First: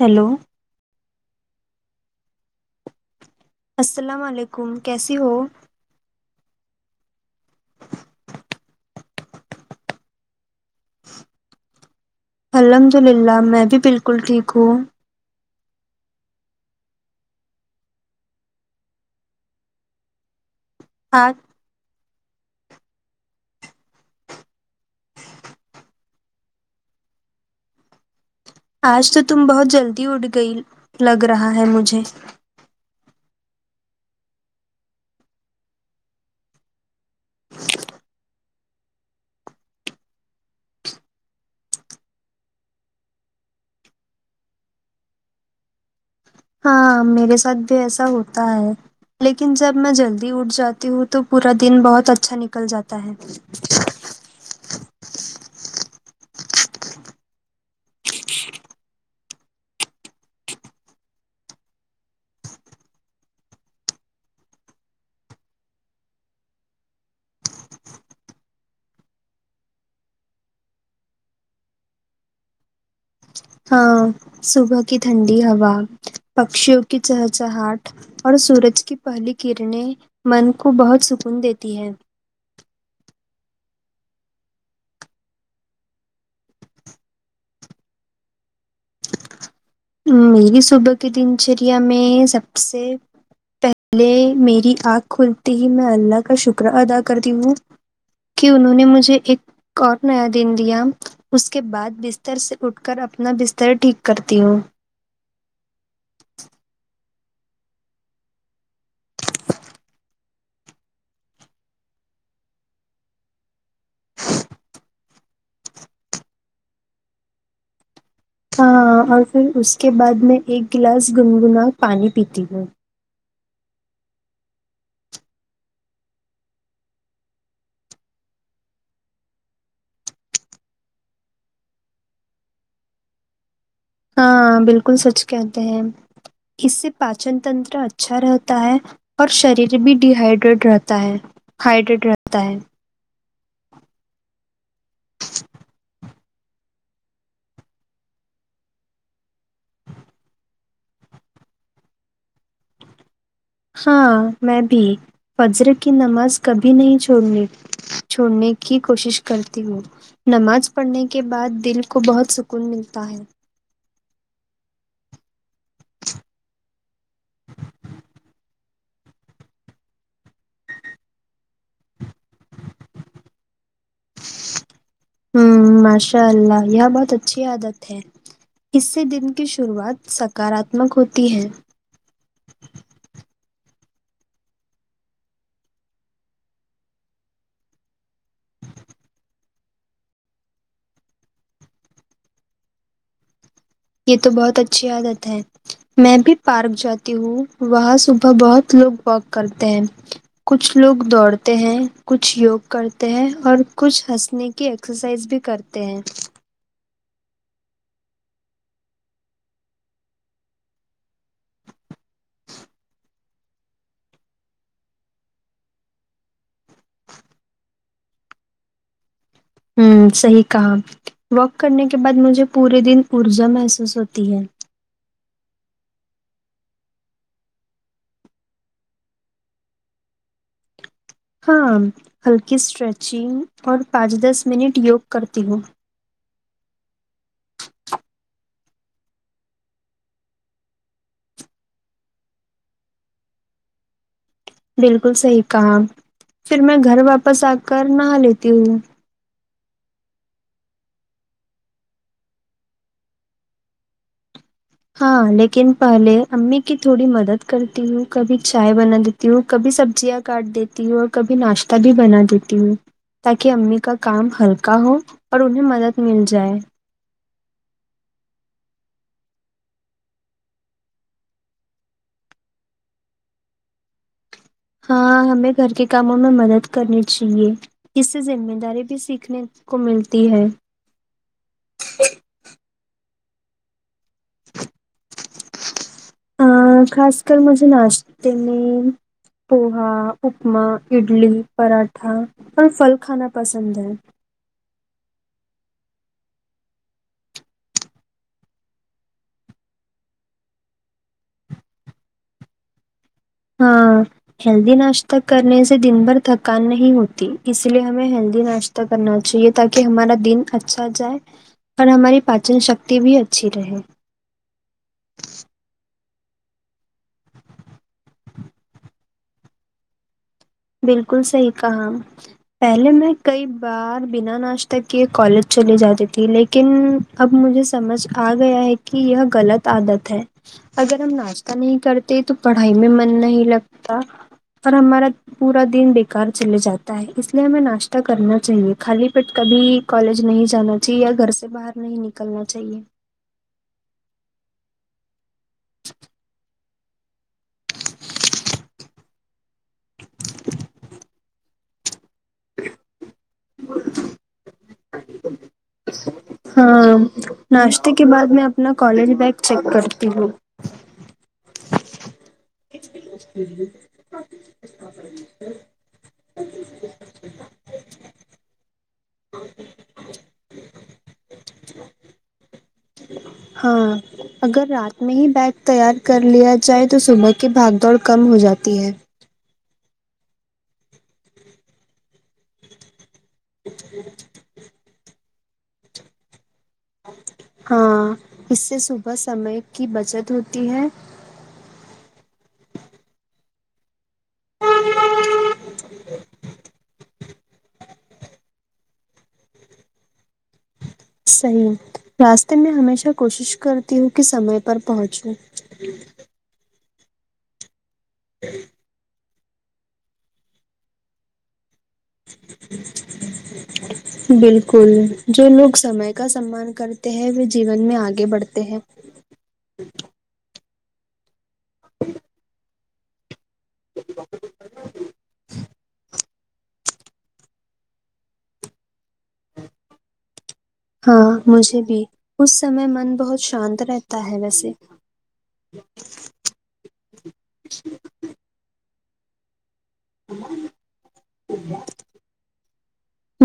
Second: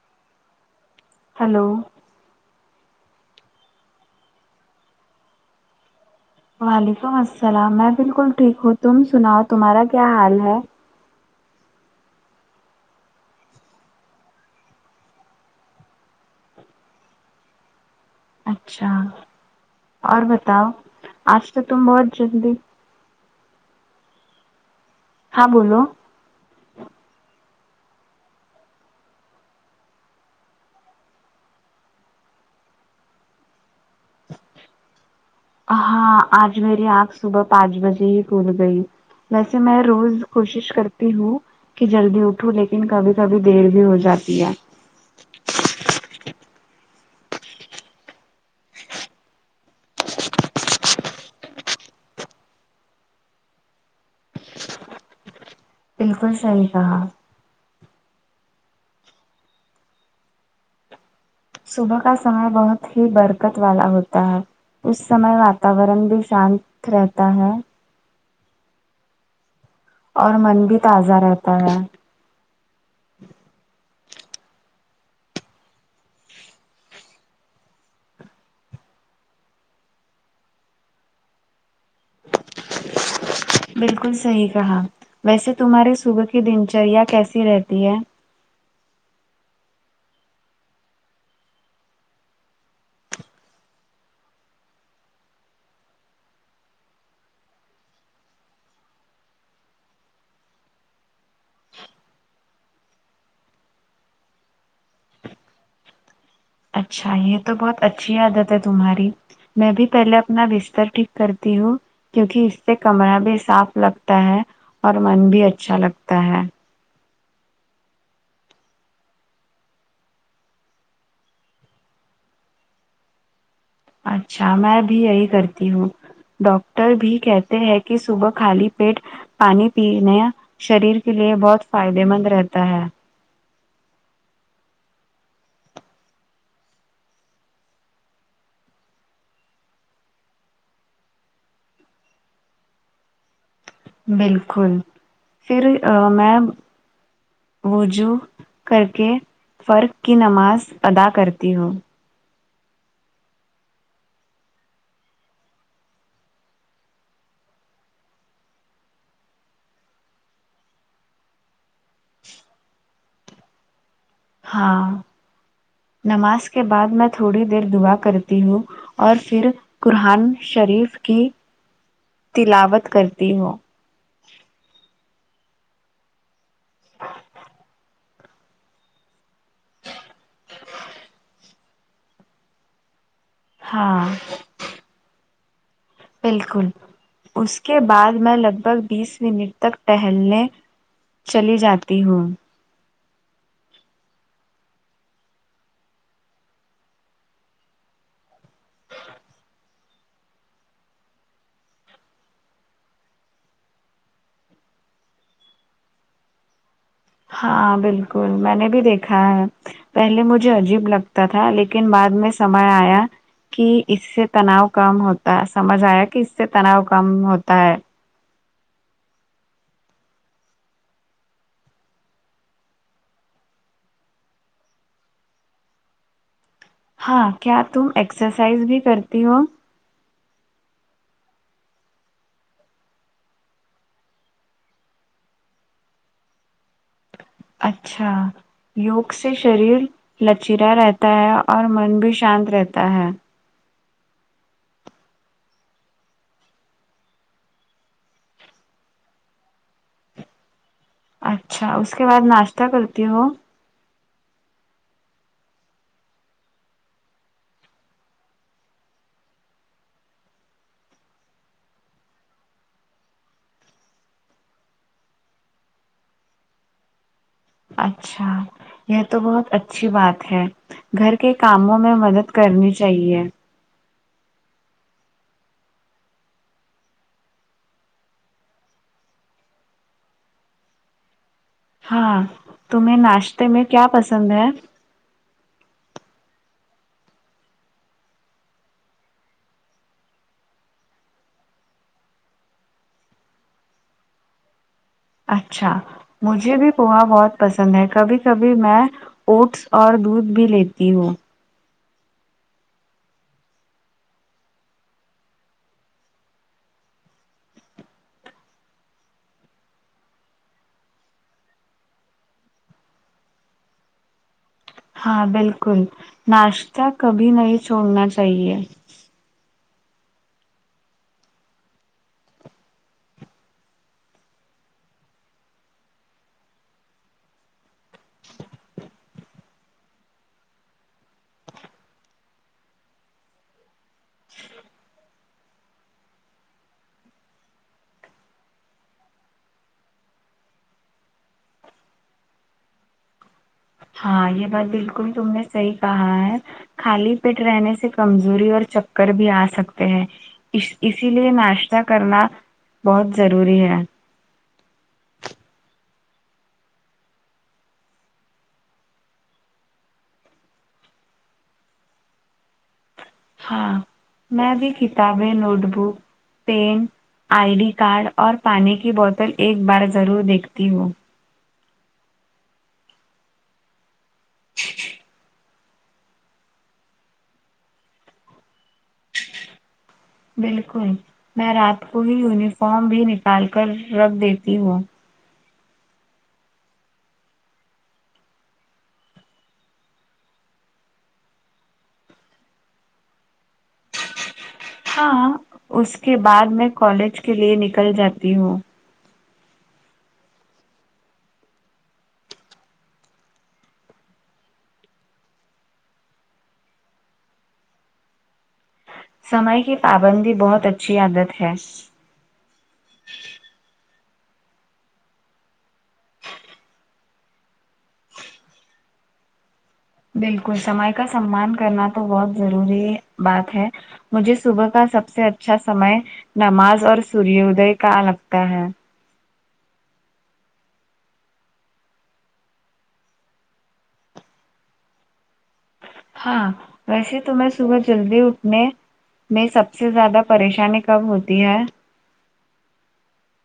hello hello السلام علیکم کیسی ہو وعلیکم السلام میں بالکل ٹھیک ہوں تم سناؤ تمہارا کیا حال ہے الحمد للہ میں بھی بالکل ٹھیک ہوں اچھا اور بتاؤ آج تو تم بہت جلدی ہاں بولو آج تو تم بہت جلدی اٹھ گئی لگ رہا ہے مجھے ہاں آج میری آنکھ صبح پانچ بجے ہی کھل گئی ویسے میں روز کوشش کرتی ہوں کہ جلدی اٹھو لیکن کبھی کبھی دیر بھی ہو جاتی ہے ہاں میرے ساتھ بھی ایسا ہوتا ہے لیکن جب میں جلدی اٹھ جاتی ہوں تو پورا دن بہت اچھا نکل جاتا ہے بالکل صحیح کہا صبح کا سمے بہت ہی برکت والا ہوتا ہے اس سمے واتاورن بھی شانت رہتا ہے اور من بھی تازہ رہتا ہے ہاں صبح کی ٹھنڈی ہوا پکشیوں کی چہچہٹ اور سورج کی پہلی کرنیں من کو بہت سکون دیتی ہے بالکل صحیح کہا ویسے تمہارے صبح کی دن چریا کیسی رہتی ہے میری صبح کی دن چریا میں سب سے پہلے میری آنکھ کھلتی ہی میں اللہ کا شکر ادا کرتی ہوں کہ انہوں نے مجھے ایک اور نیا دن دیا اس کے بعد بستر سے اٹھ کر اپنا بستر ٹھیک کرتی ہوں اچھا یہ تو بہت اچھی عادت ہے تمہاری میں بھی پہلے اپنا بستر ٹھیک کرتی ہوں کیونکہ اس سے کمرہ بھی صاف لگتا ہے اور من بھی اچھا لگتا ہے ہاں اور پھر اس کے بعد میں ایک گلاس گنگنا پانی پیتی ہوں اچھا میں بھی یہی کرتی ہوں ڈاکٹر بھی کہتے ہیں کہ صبح خالی پیٹ پانی پینے شریر کے لیے بہت فائدے مند رہتا ہے ہاں بالکل سچ کہتے ہیں اس سے پاچن تنتر اچھا رہتا ہے اور شریر بھی ڈ ہائیڈریٹ رہتا ہے ہائیڈریٹ رہتا ہے بالکل پھر ا میں وجو کر کے فرق کی نماز ادا کرتی ہوں ہاں میں بھی فجر کی نماز کبھی نہیں چھوڑنے چھوڑنے کی کوشش کرتی ہوں نماز پڑھنے کے بعد دل کو بہت سکون ملتا ہے ہاں نماز کے بعد میں تھوڑی دیر دعا کرتی ہوں اور پھر قرآن شریف کی تلاوت کرتی ہووں ہوں ماشاء اللہ یہ بہت اچھی عادت ہے اس سے دن کی شروعات سکاراتمک ہوتی ہے ہاں بالکل اس کے بعد میں لگ بھگ بیس منٹ تک ٹہلنے چلی جاتی ہوں یہ تو بہت اچھی عادت ہے میں بھی پارک جاتی ہوں وہاں صبح بہت لوگ واک کرتے ہیں کچھ لوگ دوڑتے ہیں کچھ یوگ کرتے ہیں اور کچھ ہنسنے کی ایکسرسائز بھی کرتے ہیں ہاں بالکل میں نے بھی دیکھا ہے پہلے مجھے عجیب لگتا تھا لیکن بعد میں سمے آیا کہ اس سے تناؤ کم ہوتا ہے سمجھ آیا کہ اس سے تناؤ کم ہوتا ہے ہوں صحیح کہا واک کرنے کے بعد مجھے پورے دن پرجہ محسوس ہوتی ہے ہاں کیا تم ایکسرسائز بھی کرتی ہو ہاں ہلکی اسٹریچنگ اور پانچ دس منٹ یوگ کرتی ہوں اچھا یوگ سے شریر لچیرا رہتا ہے اور من بھی شانت رہتا ہے بالکل صحیح کہا پھر میں گھر واپس آ کر نہا لیتی ہوں اچھا اس کے بعد ناشتہ کرتی ہو ہاں لیکن پہلے امی کی تھوڑی مدد کرتی ہوں کبھی چائے بنا دی تی ہوں کبھی سبزیاں کاٹ دیتی ہوں اور کبھی ناشتہ بھی بنا دیتی ہوں تاکہ امی کا کام ہلکا ہو اور انہیں مدد مل جائے اچھا یہ تو بہت اچھی بات ہے گھر کے کاموں میں مدد کرنی چاہیے ہاں ہمیں گھر کے کاموں میں مدد کرنی چاہیے اس سے ذمہ داری بھی سیکھنے کو ملتی ہے ہاں تمہیں ناش تے میں کیا پسند ہے ا خاص کر مجھے ناشتے میں پوہا اپما اڈلی پراٹھا اور پھل کھانا پسند ہے اچھا مجھے بھی پوہا بہت پسند ہے کبھی کبھی میں اوٹس اور دودھ بھی لیتی ہوں ہاں ہیلدی ناشتہ کرنے سے دن بھر تھکان نہیں ہوتی اس لیے ہمیں ہیلدی ناش تہ کرنا چاہیے تاکہ ہمارا دن اچھا جائے اور ہماری پاچن شکتی بھی اچھی رہے ہاں بالکل ناشتہ کبھی نہیں چھوڑنا چاہیے بالکل صحیح کہا پہلے میں کئی بار بنا ناشتہ کیے کالج چلے جاتی تھی لیکن اب مجھے سمجھ آ گیا ہے کہ یہ غلط عادت ہے اگر ہم ناشتہ نہیں کرتے تو پڑھائی میں من نہیں لگتا اور ہمارا پورا دن بےکار چلے جاتا ہے اس لیے ہمیں ناشتہ کرنا چاہیے خالی پیٹ کبھی کالج نہیں جانا چاہیے گھر سے باہر نہیں نکلنا چاہیے ہاں یہ بات بالکل تم نے صحیح کہا ہے خالی پیٹ رہنے سے کمزوری اور چکر بھی آ سکتے ہیں اسی لیے ناش تا کرنا بہت ضروری ہے ہاں ناشتے کے بعد میں اپنا کالج بیگ چیک کرتی ہوں [inaudible] ہاں میں بھی کتابیں notebook pen I D card اور پانی کی بوتل ایک بار ضرور دیکھتی ہوں ہاں اگر رات میں ہی بیگ تیار کر لیا جائے تو صبح کی بھاگ دوڑ کم ہو جاتی ہے بالکل میں رات کو ہی یونیفارم بھی نکال کر رکھ دیتی ہوں ہاں اس سے صبح سمے کی بچت ہوتی ہے ہاں اس کے بعد میں کالج کے لیے نکل جاتی ہوں صحیح راستے میں ہمیشہ کوشش کرتی ہوں کہ سمے پر پہنچوں سمئے کی پابندی بہت اچھی عادت ہے بالکل جو لوگ سمے کا سمان کر ہیں وہ جیون میں آگے بڑھتے ہیں بالکل سمے کا سمان کرنا تو بہت ضروری بات ہے مجھے صبح کا سب سے اچھا سمے نماز اور سوردے کا لگتا ہے [inaudible] ہاں مجھے بھی اس سمے من بہت شانت رہتا ہے ویسے [inaudible] ہاں ویسے تو میں صبح جلدی اٹھنے میں سب س سے زیادہ پریشانی کب ہوتی ہے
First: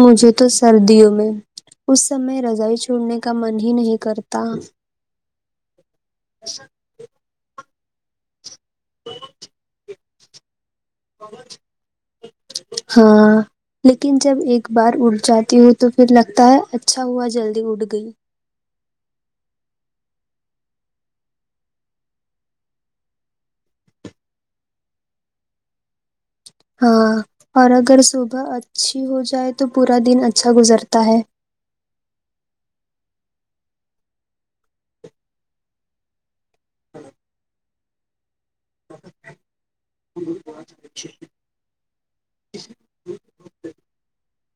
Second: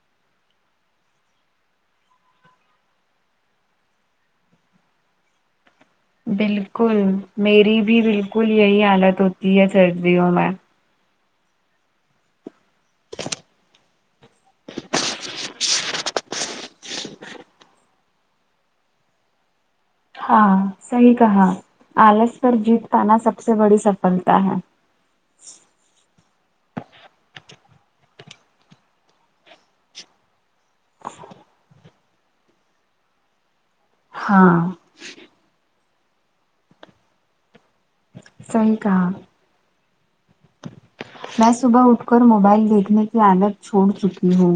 مجھے تو سردیوں میں اس سمے رضائی چھوڑنے کا من ہی نہیں کرتا بالکل میری بھی بالکل یہی حالت ہوتی ہے سردیوں میں ہاں لیکن جب ایک بار اڑ جاتی ہو ں تو پھر لگتا ہے اچھا ہوا جلدی اٹھ گئی ہاں صحیح کہا آلس پر جیت پانا سب سے بڑی سفلتا ہے ہاں اور اگر صبح اچھی ہو جائے تو پورا دن اچھا گزرتا ہے ہاں صحیح کہا ہے میں صبح اٹھ کر موبائل دیکھنے کی عالت چھوڑ چکی ہوں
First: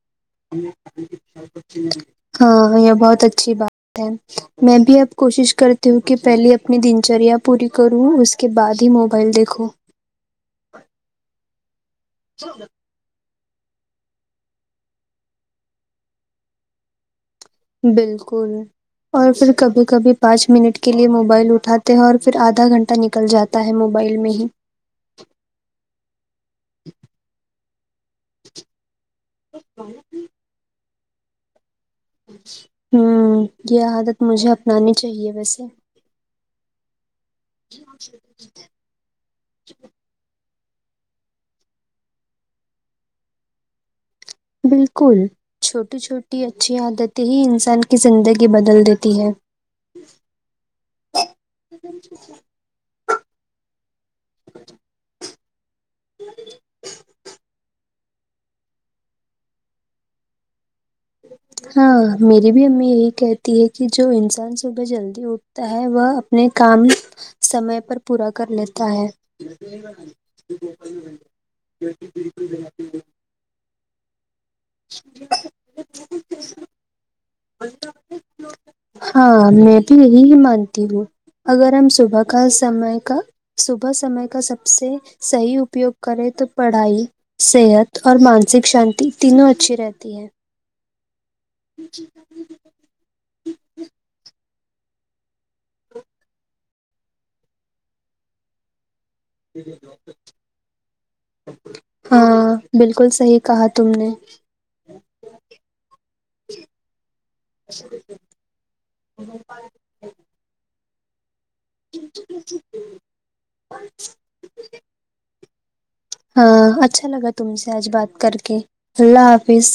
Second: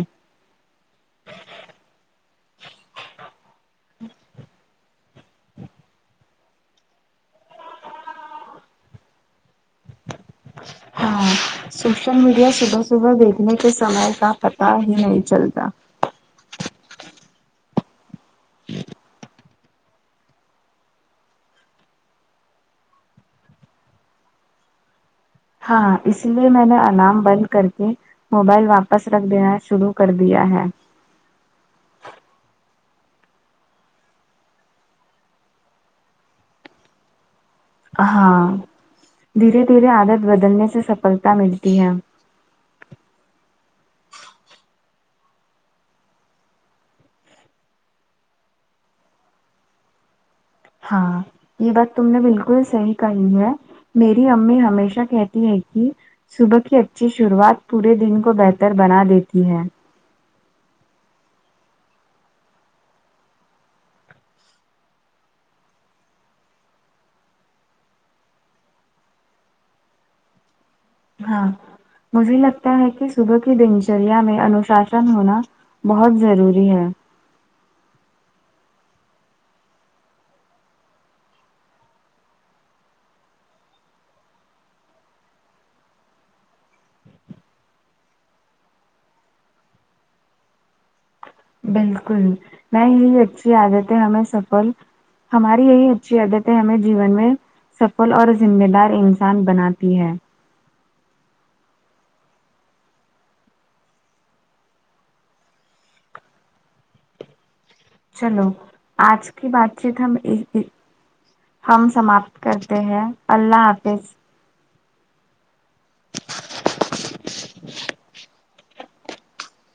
ہاں یہ بہت اچھی بات ہےمیں بھی اب کوشش کرتی ہوں کہ پہلے اپنی دنچریا پوری کروں اس کے بعد ہی موبائل دیکھو ہاں سوشل میڈیا صبح صبح دیکھنے کے سمے کا پتا ہی نہیں چلتا بالکل اور پھر کبھی کبھی پانچ منٹ کے لیے موبائل اٹھاتے ہیں اور پھر آدھا گھنٹہ نکل جات تا ہے موبائل میں ہی ہاں اس لیے میں نے الارم بند کر کے موبائل واپس رکھ دینا شروع کر دیا ہے ہوں یہ عادت مجھے اپنانی چاہیے ویسے ہاں دھیرے دھیرے عادت بدلنے سے سفلتا ملتی ہے بالکل چھوٹی چھوٹی اچھی عادتیں ہی انسان کی زندگی بدل دیتی ہیں ہاں یہ بات تم نے بالکل صحیح کہی ہے میری امی ہمیشہ کہتی ہے کی صبح کی اچھی شروعات پورے دن کو بہتر بنا دیتی ہے ہاں میری بھی امی یہی کہتی ہے کہ جو انسان صبح جلدی اٹھ یہ ہے وہ اپنے کام سمے پر پورا کر لیتا ہے [inaudible] [inaudible] ہاں مجھے لگتا ہے کہ صبح کی دن چریا میں انوشاسن ہونا بہت ضروری ہے ہاں میں تو یہی ہی مانتی ہوں اگر ہم صبح کا سمے کا صبح سمے کا سب سے صحیح اپیوگ کریں تو پڑھائی صحت اور مانسک شانتی تینوں اچھی رہتی ہے بالکل میں یہی اچھی عادت ہے ہمیں سفل ہماری یہی اچھی عادت ہے ہمیں جیون میں سفل اور ذمہ دار ان [inaudible] ہاں بالکل صحیح کہا تم نے چلو آج کی بات چیت ہم ہم سماپت کرتے ہیں اللہ حافظ ہاں اچھا لگا تم سے آج بات کر کے اللہ حافظ